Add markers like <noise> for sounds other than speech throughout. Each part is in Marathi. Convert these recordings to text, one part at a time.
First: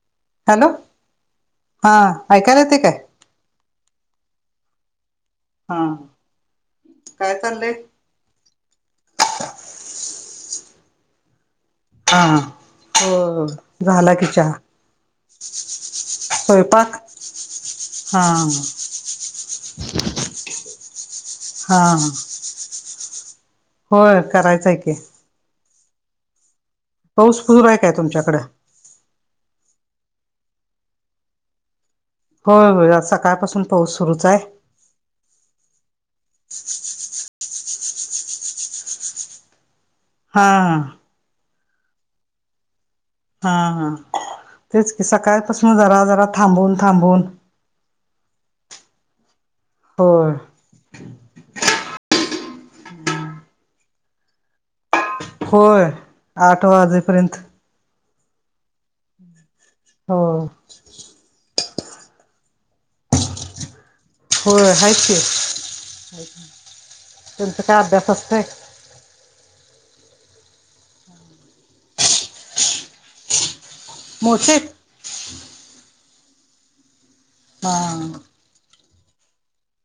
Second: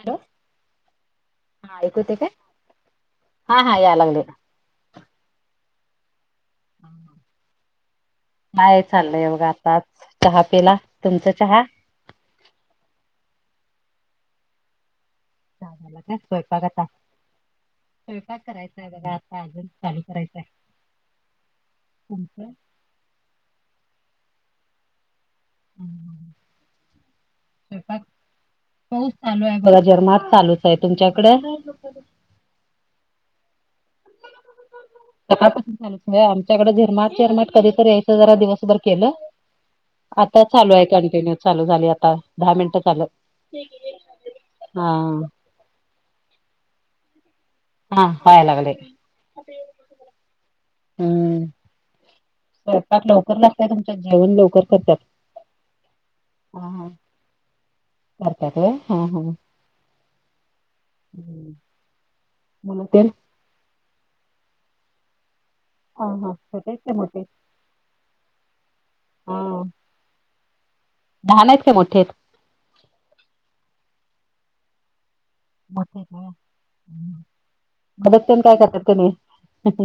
हॅलो हॅलो हा, ऐकू येते काय ऐकायला येतेय काय? हा हा याय लागले हा काय चाललंय? काय चाललंय, बघा आताच चहा पिला तुमचं चहा? हा, हो झाला की चहा चहा झाला काय स्वयपाक आता स्वयंपाक हा स्वयपाक करायचाय बघा आता अजून चालू करायचाय‌. <inaudible> हा होय करायचं आहे की स्वयंपाक पाऊस पुरूर आहे काय तुमच्याकड? पऊस चालू आहे बघा झिरमाट चालूच आहे, तुमच्याकडे? होय -होय आज सकाळपासून पाऊस सुरूच हाय. सकाळपसन चालूच हाय आमच्याकडे झिरमाट- झिरमाट कधीतरी यायचं जरा दिवसभर केलं आता हा चालू आहे कंटिन्यू चालू झाली आता. दहा मिनटं झाल. हा हा तेच की सकाळपासून जरा जरा थांबून थांबून हा वयला लागल की. होय हम्म स्वयंपाक लवकर लागतय तुमच्या जेवण लवकर करतात. होय आठ वाजेपर्यंत करत्यात व्हय. हा हा हो <inaudible> <unintelligible> हो हाय कि. हा हा छोटे आहेत काय मोठे त्यांचा काय अभ्यास असतय. हो लहाण आहेत की मोठेे आहेत. <unintelligible> हा मदत पण काय करतात कि नाही.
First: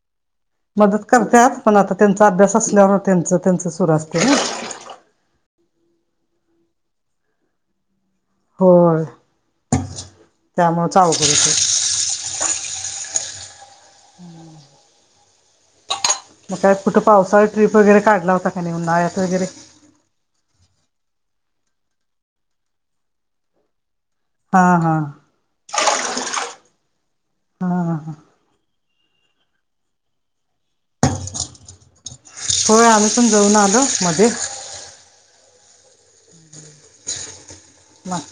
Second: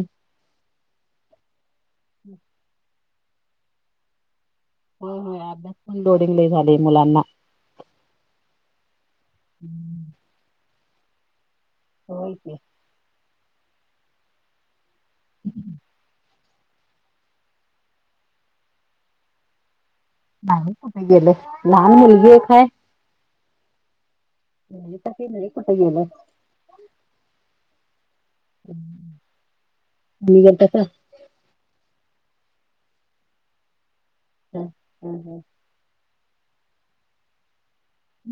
मदत करत्यात. पण आता त्यांचा अभ्यास असल्यावर त्यांच त्यांच सुर असते ना. हो होय अभ्यास पण लोडिंग लयी झालय मुलांना. होय <inaudible> त्यामुळंच अवघड होत. होय की <inaudible> <inaudible> मग काय कुठं पावसाळा ट्रिप वगैरे काढला होता का नाही. उन्हाळ्यात वगैरे. नाही कुठे गेले. लहान मुलगी एक आहे. हा म हा तर मरी कुठ गेल. हा हा हा <unintelligible> होय आम्ही समजवुन आलो मध्ये. <unintelligible>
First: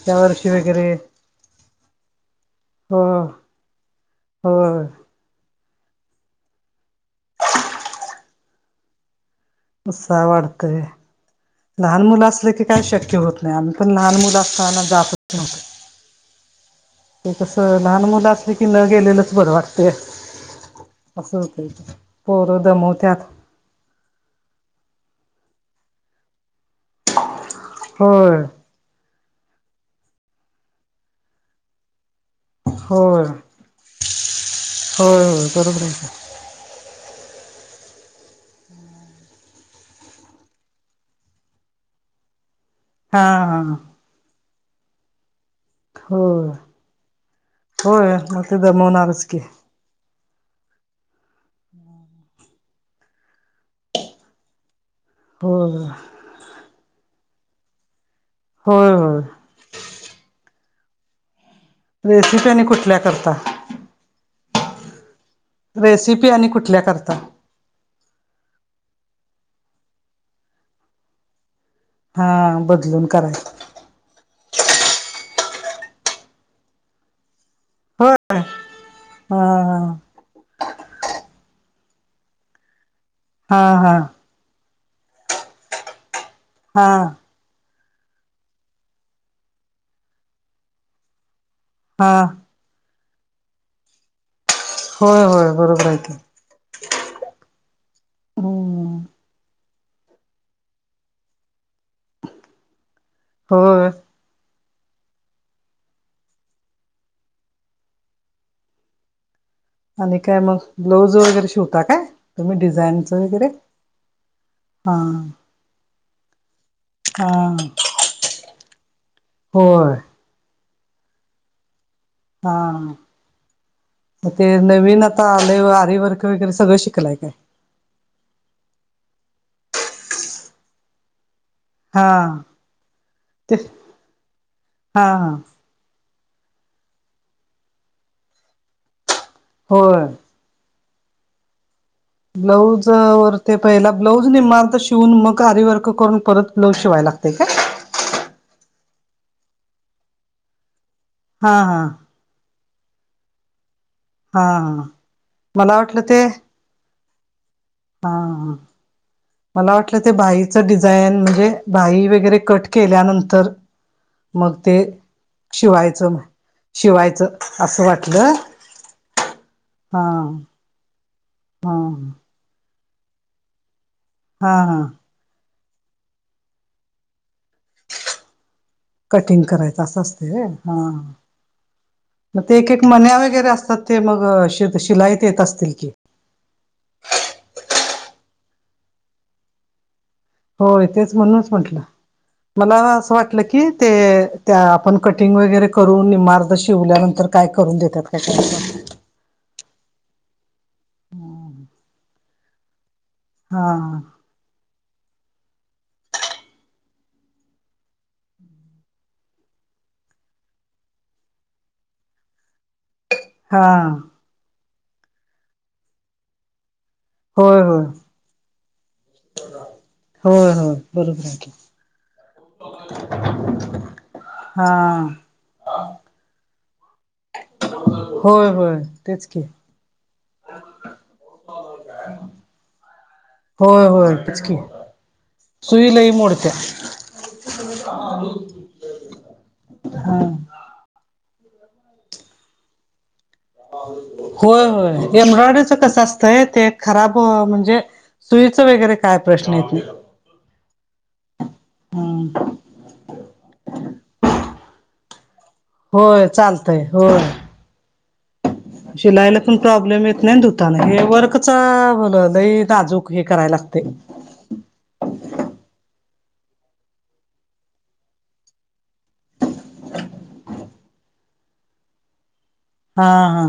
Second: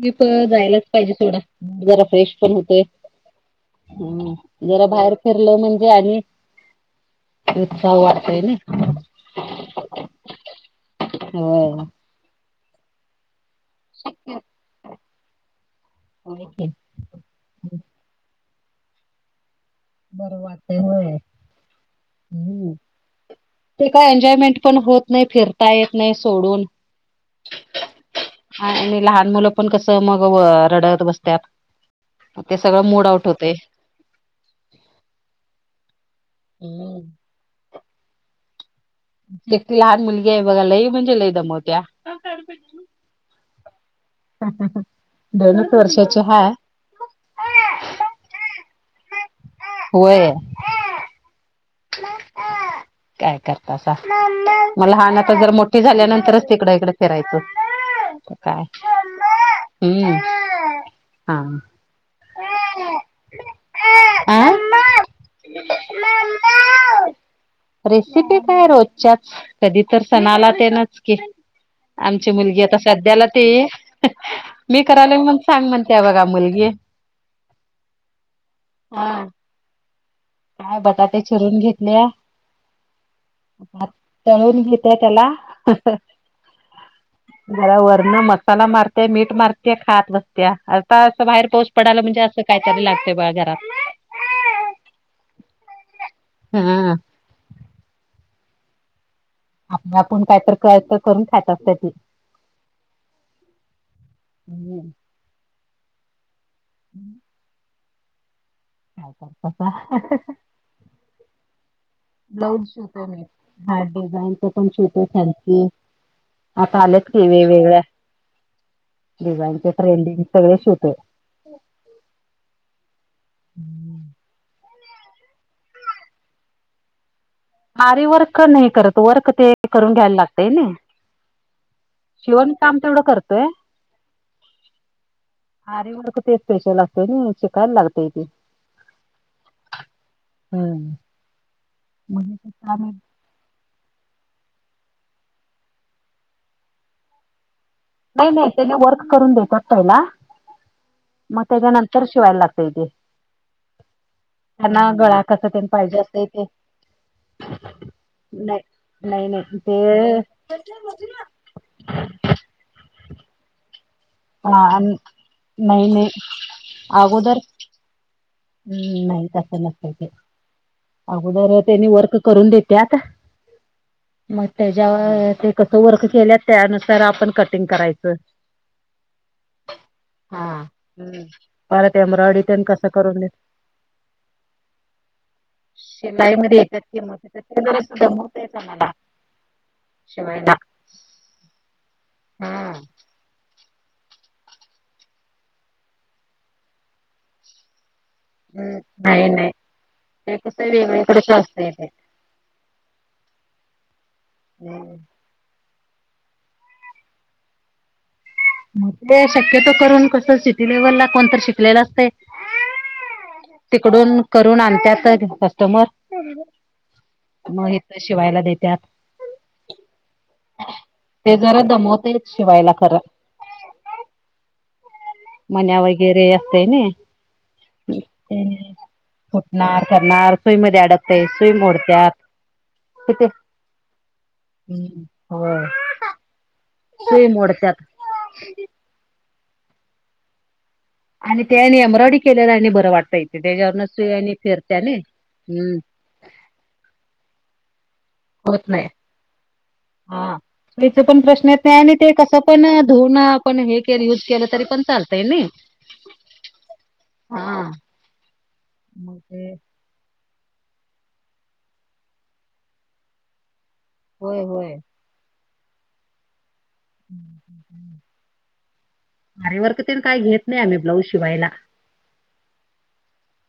मी प वर्षी जायलाच वगैरे पाहिजे थोडा. जरा फ्रेश पण होतय. हो हम्म होय जरा बाहेर. फिरल म्हणजे आणि उत्साह वाढतोय ना. उत्साह वाढतय. होय लहान मुलं असलं की काय शक्य होत नाही. आम पण लहान मुलं असताना जातच नव्हत. होय कि. ते कसं लहान मुलं असले की न गेलेलंच बर वाटत. बरं वाटतय ते होय अस होतय ते. पोर हम्म दमवत्यात. ते काय एन्जॉयमेंट पण होत नाही. फिरता येत नाही सोडून. होय. आणि लहान मुलं पण कस मग व रडत बसत्यात. ते सगळं मूड आउट होय होतय. होय होय बरोबर आहे. हम्म एकटी लहान मुलगी आहे बघा. लई म्हणजे लई दमवत्या. <unintelligible> हा हा हा <unintelligible> हो हाय होय म ते दमवणारच की. वय काय करतासा मग लहान आता, जर होय मोठी झाल्यानंतरच तिकड इकड फिरायचं ममा काय होय होय तर हा रेसिपी आणि कुठल्या करता ये मम्मा अं. रेसिपी आणि कुठल्या करता? रेसिपी काय रोजच्याच कधी तर सणाला तेनच की हा आमची मुलगी आता बदलून सध्याला करायच ते मी करायला म्हणून सांग म्हणट्या बघा मुलगी होय हा हा काय बटाटे चिरून घेतल्या. हा हा तळून घेते त्याला हा जरा वरन मसाला मारट्या मीठ मारतत्या खात बसत्या आता असं बाहेर पाऊस पडाला म्हणजे हा असं काहीतरी लागतय बघा घरात होय होय बरोबर हाय कि, हा हम्म आपलं आपुन काय तर करुन खात असत्या ती. हो हम्म <unintelligible> कसा आणि काय मग ब्लाऊज वगैरे शिवता काय तुम्ही ब्लाऊज शिवंतोय मी डिझाईनचं वगैरे हा डिझाईन ते पण हा शिवतोय फॅन्सी आता आल्यात की हा वेगवेगळ डिझाईनचे होय ट्रेंडिंग सगळे शिवतोय. हा हा मग ते नवीन आता आलेय आरीवर्क वगैरे सगळं शिकलाय काय? आरी वर्क नाही करत वर्क ते करून घ्यायला लागतय नइ हा शिवण काम तेवढं करतोय. ते हा हा आरी वर्क ते स्पेशल असतय नी शिकायला लागतय तेे होय. हम ब्लाऊज वर ते पहिला ब्लाऊज निम अर्ध शिवून मग आरी वर्क करून परत ब्लाऊज शिवाया लागतय काय? नाही नाही त्याने वर्क करून देतात पहिला मग हा त्याच्या हा नंतर शिवायला लागतय तेे हा त्यांना हा गळा कसा तेन मला पाहिजे वाटलं असतय ते हा नाही नाही नाही मला वाटलं ते बाहीचं डिझाईन म्हणजे बाही वगैरे कट केल्यानंतर मग ते हा नाही नाही शिवायचं शिवायचं असं वाटलं हम्म नाही तसं नसतय हा ते अगोदर हा त्यानी वर्क करून देत्यात, मग हा हा त्याच्यावर ते कसं वर्क केल्यात त्यानुसार आपण कटिंग करायचं. कटिंग करायच असं असतय व्हय, हा हम्म परत एम्ब्रॉयडरी मग ते तेन एक एक कसं मन्या करून देत वगैरे असतात, ते मग शिलाईत येत असतील, की शिलाईमध्ये येत्यात कि मन्या ते जरास दमावतेच आम्हाला शिवायला होय तेच म्हणूनच म्हटलं मला हम्म असं वाटलं की ते त्या आपण कटिंग वगैरे करून निम्म अर्ध शिवल्यानंतर काय करून देत्यात काय का हम्म नाही नाही हे कस वेगळीकडेच असतय ते <unintelligible> हा हम्म ते शक्यतो करून कस सिटी लेव्हल ला कोणतर शिकलेला असतय हा तिकडून करून आणत्यात कस्टमर होय मग हे होय तर शिवायला देतात. होय होय बरोबर ते आहे की जरा दमवतेेत शिवायला खरं. हा. मन्या वगैरे असतयनी होय होय तेच की फुटणार करणार सोई मध्ये अडकते सई मोडत. क तेे होय होय पचकी सुई लई मोडत्या. सुई मोडतात. हा. आणि त्याने ए्ब्रॉयडी केला आणि बरं वाटतय. होय होय एम्ब्रॉयडरीच हम्म कसं असतंय ते खराब म्हणजे सुईचं होत नाही वगैरे काय प्रश्न येत हा पण प्रश्न येत नाही आणि ते कस पण धुणं आपण हे के युज केलं तरी पण चालतंय नइ होय चालतय होय. हा. मग शिलाई ला ते पण नाही धुताना हे वर्कच लय नाजूक हे करायला लागतय. होय होय‌. आरीेवर्क तेन काय घेत नाही आम्ही ब्लाऊज शिवायला हा हा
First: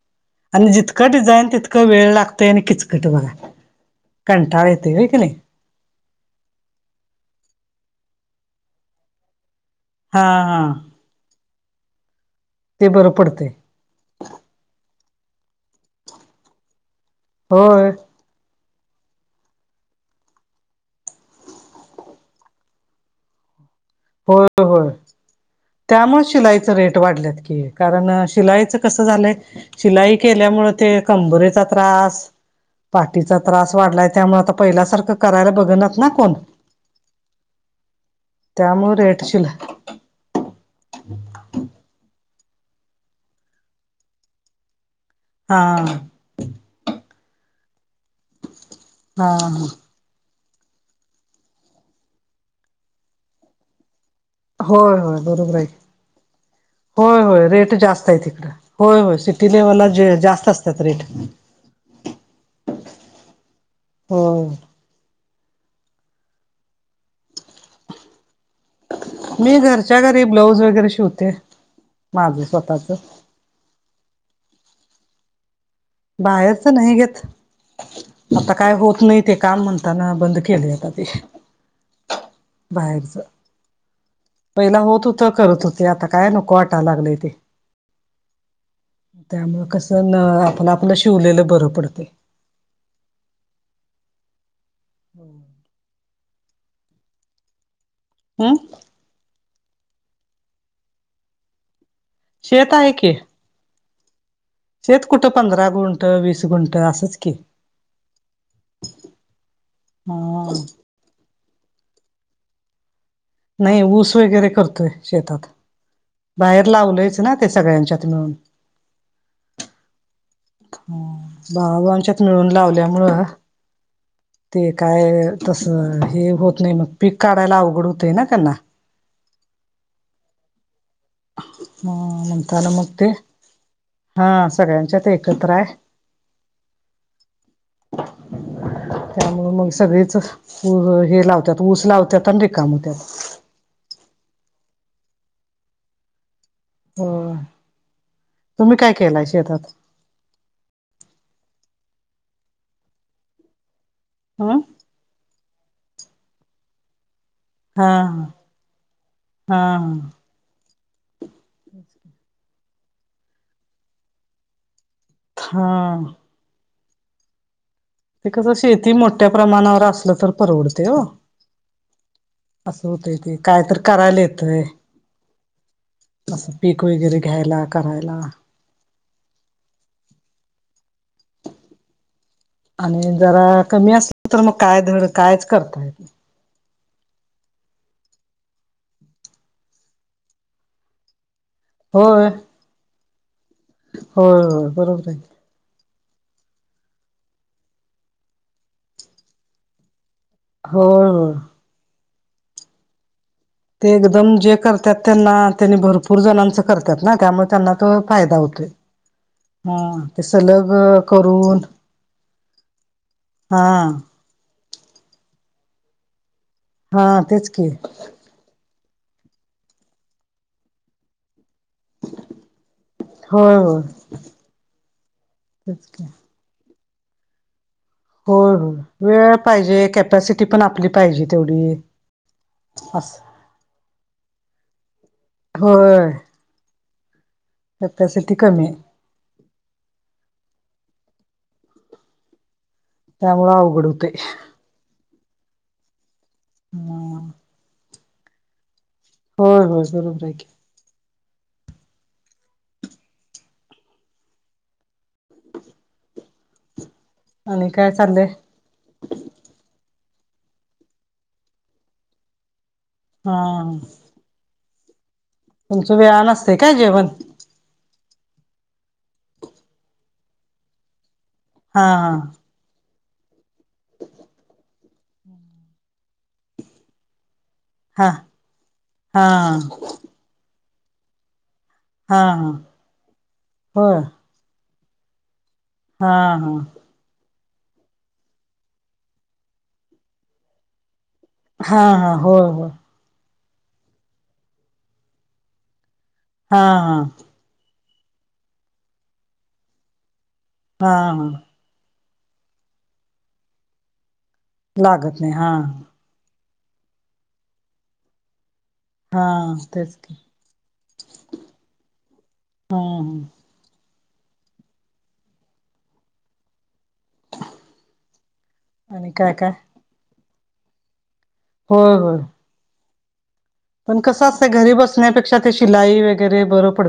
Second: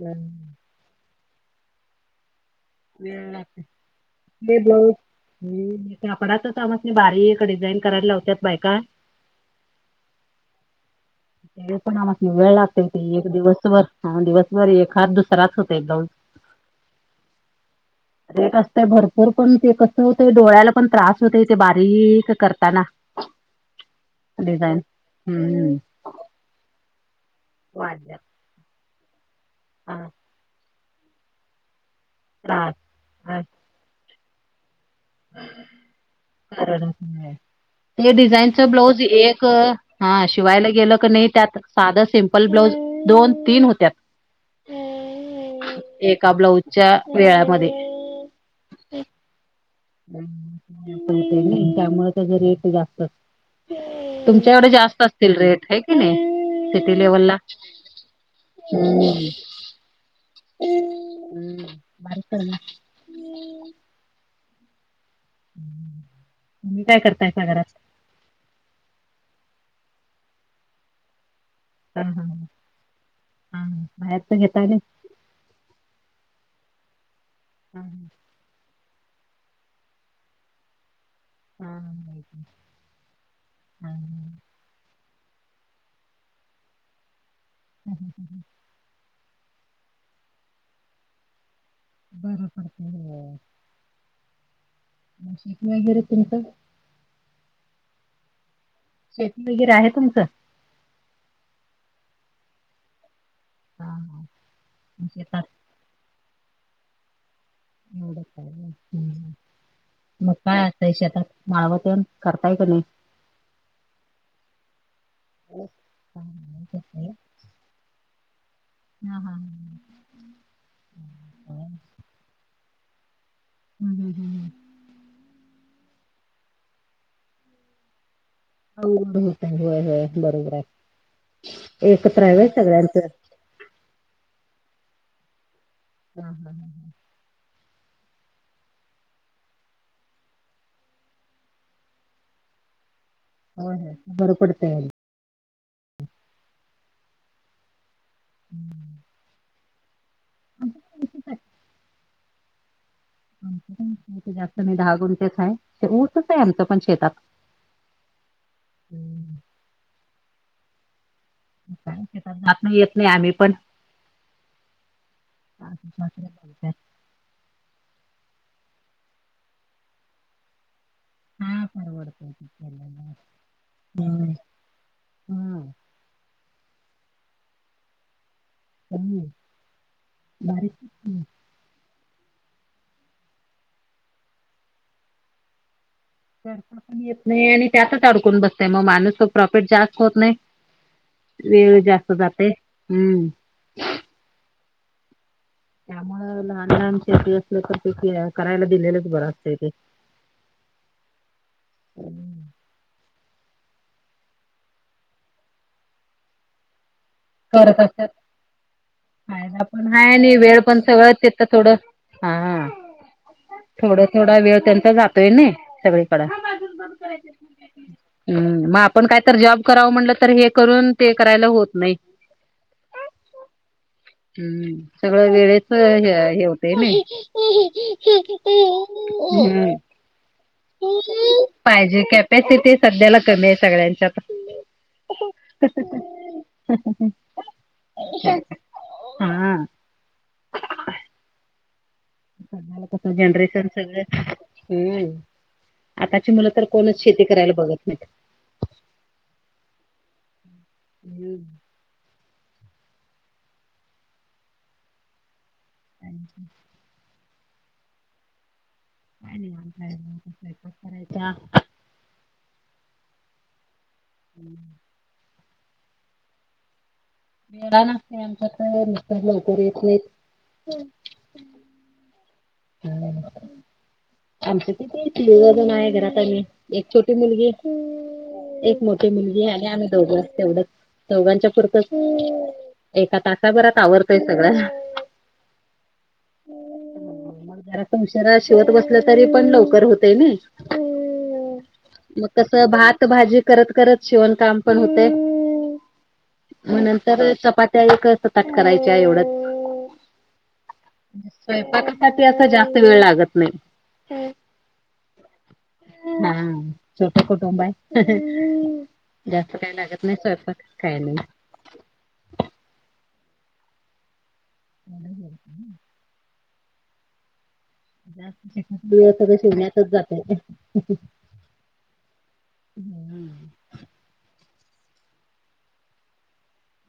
हम्म, आणि जितकं डिझाईन तितक वेळ लागतय आणि किच ते होय की नाही ब्लाऊज कापडाच समजने बारी एक डिझाईन करायला लावत बायका हा हा. ते पणाम वेळ लागते ते क बरं एक पडते दिवसभर दिवसभर एक हात दुसराच होत एक. हो. े असत भरपूर पण ते कसं होतय डोळ्याला पण त्रास होतय ते बारीक करताना का हम्म. त्यामुळं शिलाईचं रेट वाढल्यात की कारण वाढल्यात शिलाईचं कसं झालं आहे. हा. शिलाई केल्यामुळे ते कंबरेचा त्रास त्रास पाटचा त्रास वाढलाय त्यामुळे आता पहिल्यासारखं. करायला बघनात ना कोण हे डिझाईनच ब्लाऊज त्यामुळे रेट एक शिला हा शिवायला गेलं क नाही त्यात साधं सेम ल ब्लाऊज दोन तीन होत्या. हा. का ब्लाऊजच्या वेळामध्ये हा हा. त्यामुळे त्याचे रेट जास्त तुमच्याकडे होय जास्त होय असतील बरोबर रेट आहे की नाही. सिटी लेवल होय ला होय रेट जास्त आहे तिकडं होय होय हम्म. सिटी लेव्हलला जे जास्त असतात रेट बरला. हम. काय करताय सागरात मी घरच्या घरी ब्लाऊज वगैरे शिवते. हा हा माझं स्वतःच हा बा घताले. बाहेरच नाही घेत. हम ह. आता काय होत नाही ते काम म्हणताना बंद केले आता ते हम ह बाहेरच हम् ह. पहिला होत होतं करत होते आता काय नको वाटाय लागलंय ते ह हां हां ह. त्यामुळ कस न आपलं आपलं शिवलेलं बर पडतय. बर पडतय व्हय. मंग शेती वगैरे तुमच हं शेती वगैरे आहे तुमचं? शेत आहे की. हा हा शेत कुट शेतात पंधरा गुंठ वीस गुंठ असंच की म ह काय? काय शेतात माळवतण करताय का नाही? नाही ऊस वगैरे करतोय शेतात बरंच काम आहे बाहेर तसं. लावलंयच ना ते सगळ्यांच्यात मिळून हा हा ह हं भावाभावांणच्यात मिळून लावल्या मूळ हूं हूं हूं ते काय तसं हे होत नाय मग पीक काढायला अवघड होतय ना त्यांना अवघड होतय. होय होय बरोबर ह हाय एकत्र हाय व्हय म्हणताना मग सगळ्यांचं ते हा सगळ्यांच्यात एकत्र हाय. हा हा ह ह त्यामुंळ मग सगळीच अ हे लावत्यात ऊस लावत्यात आणि रिकाम होत्यात. होय होय बर पडतय आणि होय. तुम्ही काय केलाय शेतात? <unintelligible> आमच काय आमच हं जास्त नाय दहा गुंठेच हाय. ऊसच हाय आमचं पण शेतात. हा हम्म. -हा म काय शेतात जात नाय येत नाय आम्ही पण सासू हां सासरे बघत्यात. ते कसं शेती मोठ्या प्रमाणावर असलं तर परवडतय ओ हा परवडतंय ते असं केलेलं. होतय ते, काय तर करायला हम्म येतय. हां, असं पीक वगैरे घ्यायला, करायला. हम्म बारीक शेती आणि जरा कमी असल तर मग काय धड कायच करता येत नाय. करता पण येत नाय आणि त्यातच अडकून बसतय म माणूस तो प्रॉफिट जास्त होत नाय. वेळ जास्त होय जातय हम्म होय होय बरोबरये. त्यामुळ लहान लहान शेती असलं तर ते किरा करायला दिलेलंच बरं असतय ते होय ओ <unintelligible> ते एकदम जे करत्यात त्यांना त्यांनी भरपूर जणांच करत्यात ना त्यामुळे त्यांना करत तो असतात. फायदा होतोय. फायदा हा पण हाय ते आणि वेळ सलग पण सगळं तिथं करून थोडं हा थोडा थोडा वेळ त्यांचा जातोय नाय सगळे हा तेच की, हम्म म आपण काय तर जॉब करावं म्हटलं तर हे करून ते करायला होत नाही. होय होय हम्म सगळं वेळेच तेच की हे हा हे होत कय नय होय हो वेळा पाहिजे कॅपॅसिटी पण आपली पाहिजे तेवढी एक के के अस सध्याला करणे आहे सगळ्यांच्या आता होय. हम् ह ह. कॅपॅसिटी कमी आय. हाआ. <unintelligible> कस त्यामुळे जनरेशन अवघड सगळं हम्म. आताची मुलं तर कोणच होतय शेती करायला बघत नाहीत. होय. होय. बरोबर हाय की. हम्म. <inaudible> आणि काय चाललंय? काय निवांत हाय. स्वयंपाक करायचा. हा. ह <unintelligible> तुमच वेळान नसतयं काय जेवण? मेडा नसतंय आमच्यात नुसता लवकरच येतय. हा. हा. आमच किती? दोघंजन हाय घरात आम्ही. एक छोटी मुलगी. हा एक मोठी हा मुलगी आणि आमि दोघं तेवढंच चौघांच्या हा हा पुरतं. हा एका तासाभरात होय आवरतय सगळं. हा. हा. मग जरा उशिर शिवत बसलं तरी पण लवकर होतयं नई. हा हा मग होय तस होय भात - - भाजी करत करत शिवण काम पण होतयं. हा म हा नंतर चपा - - ती त्यावेळी काय सताट करायच्या एवढच. हा हा स्वयंपाक - - <unintelligible> आता जास्त वेळ लागत नाही. लागत नाही. हा. हा. छोटं कुटुंब हाय. हा जास्त काही तेच लागत की नाही स्वयंपाक काय नाही. हा. हं. <inaudible> आणि दिवस काय सगळा काय शिवण्यातच जातय. होय. होय. हम्म. पण कसं असतय घरी बसण्यापेक्षा ते शिलाई वगैरे बरं पड - -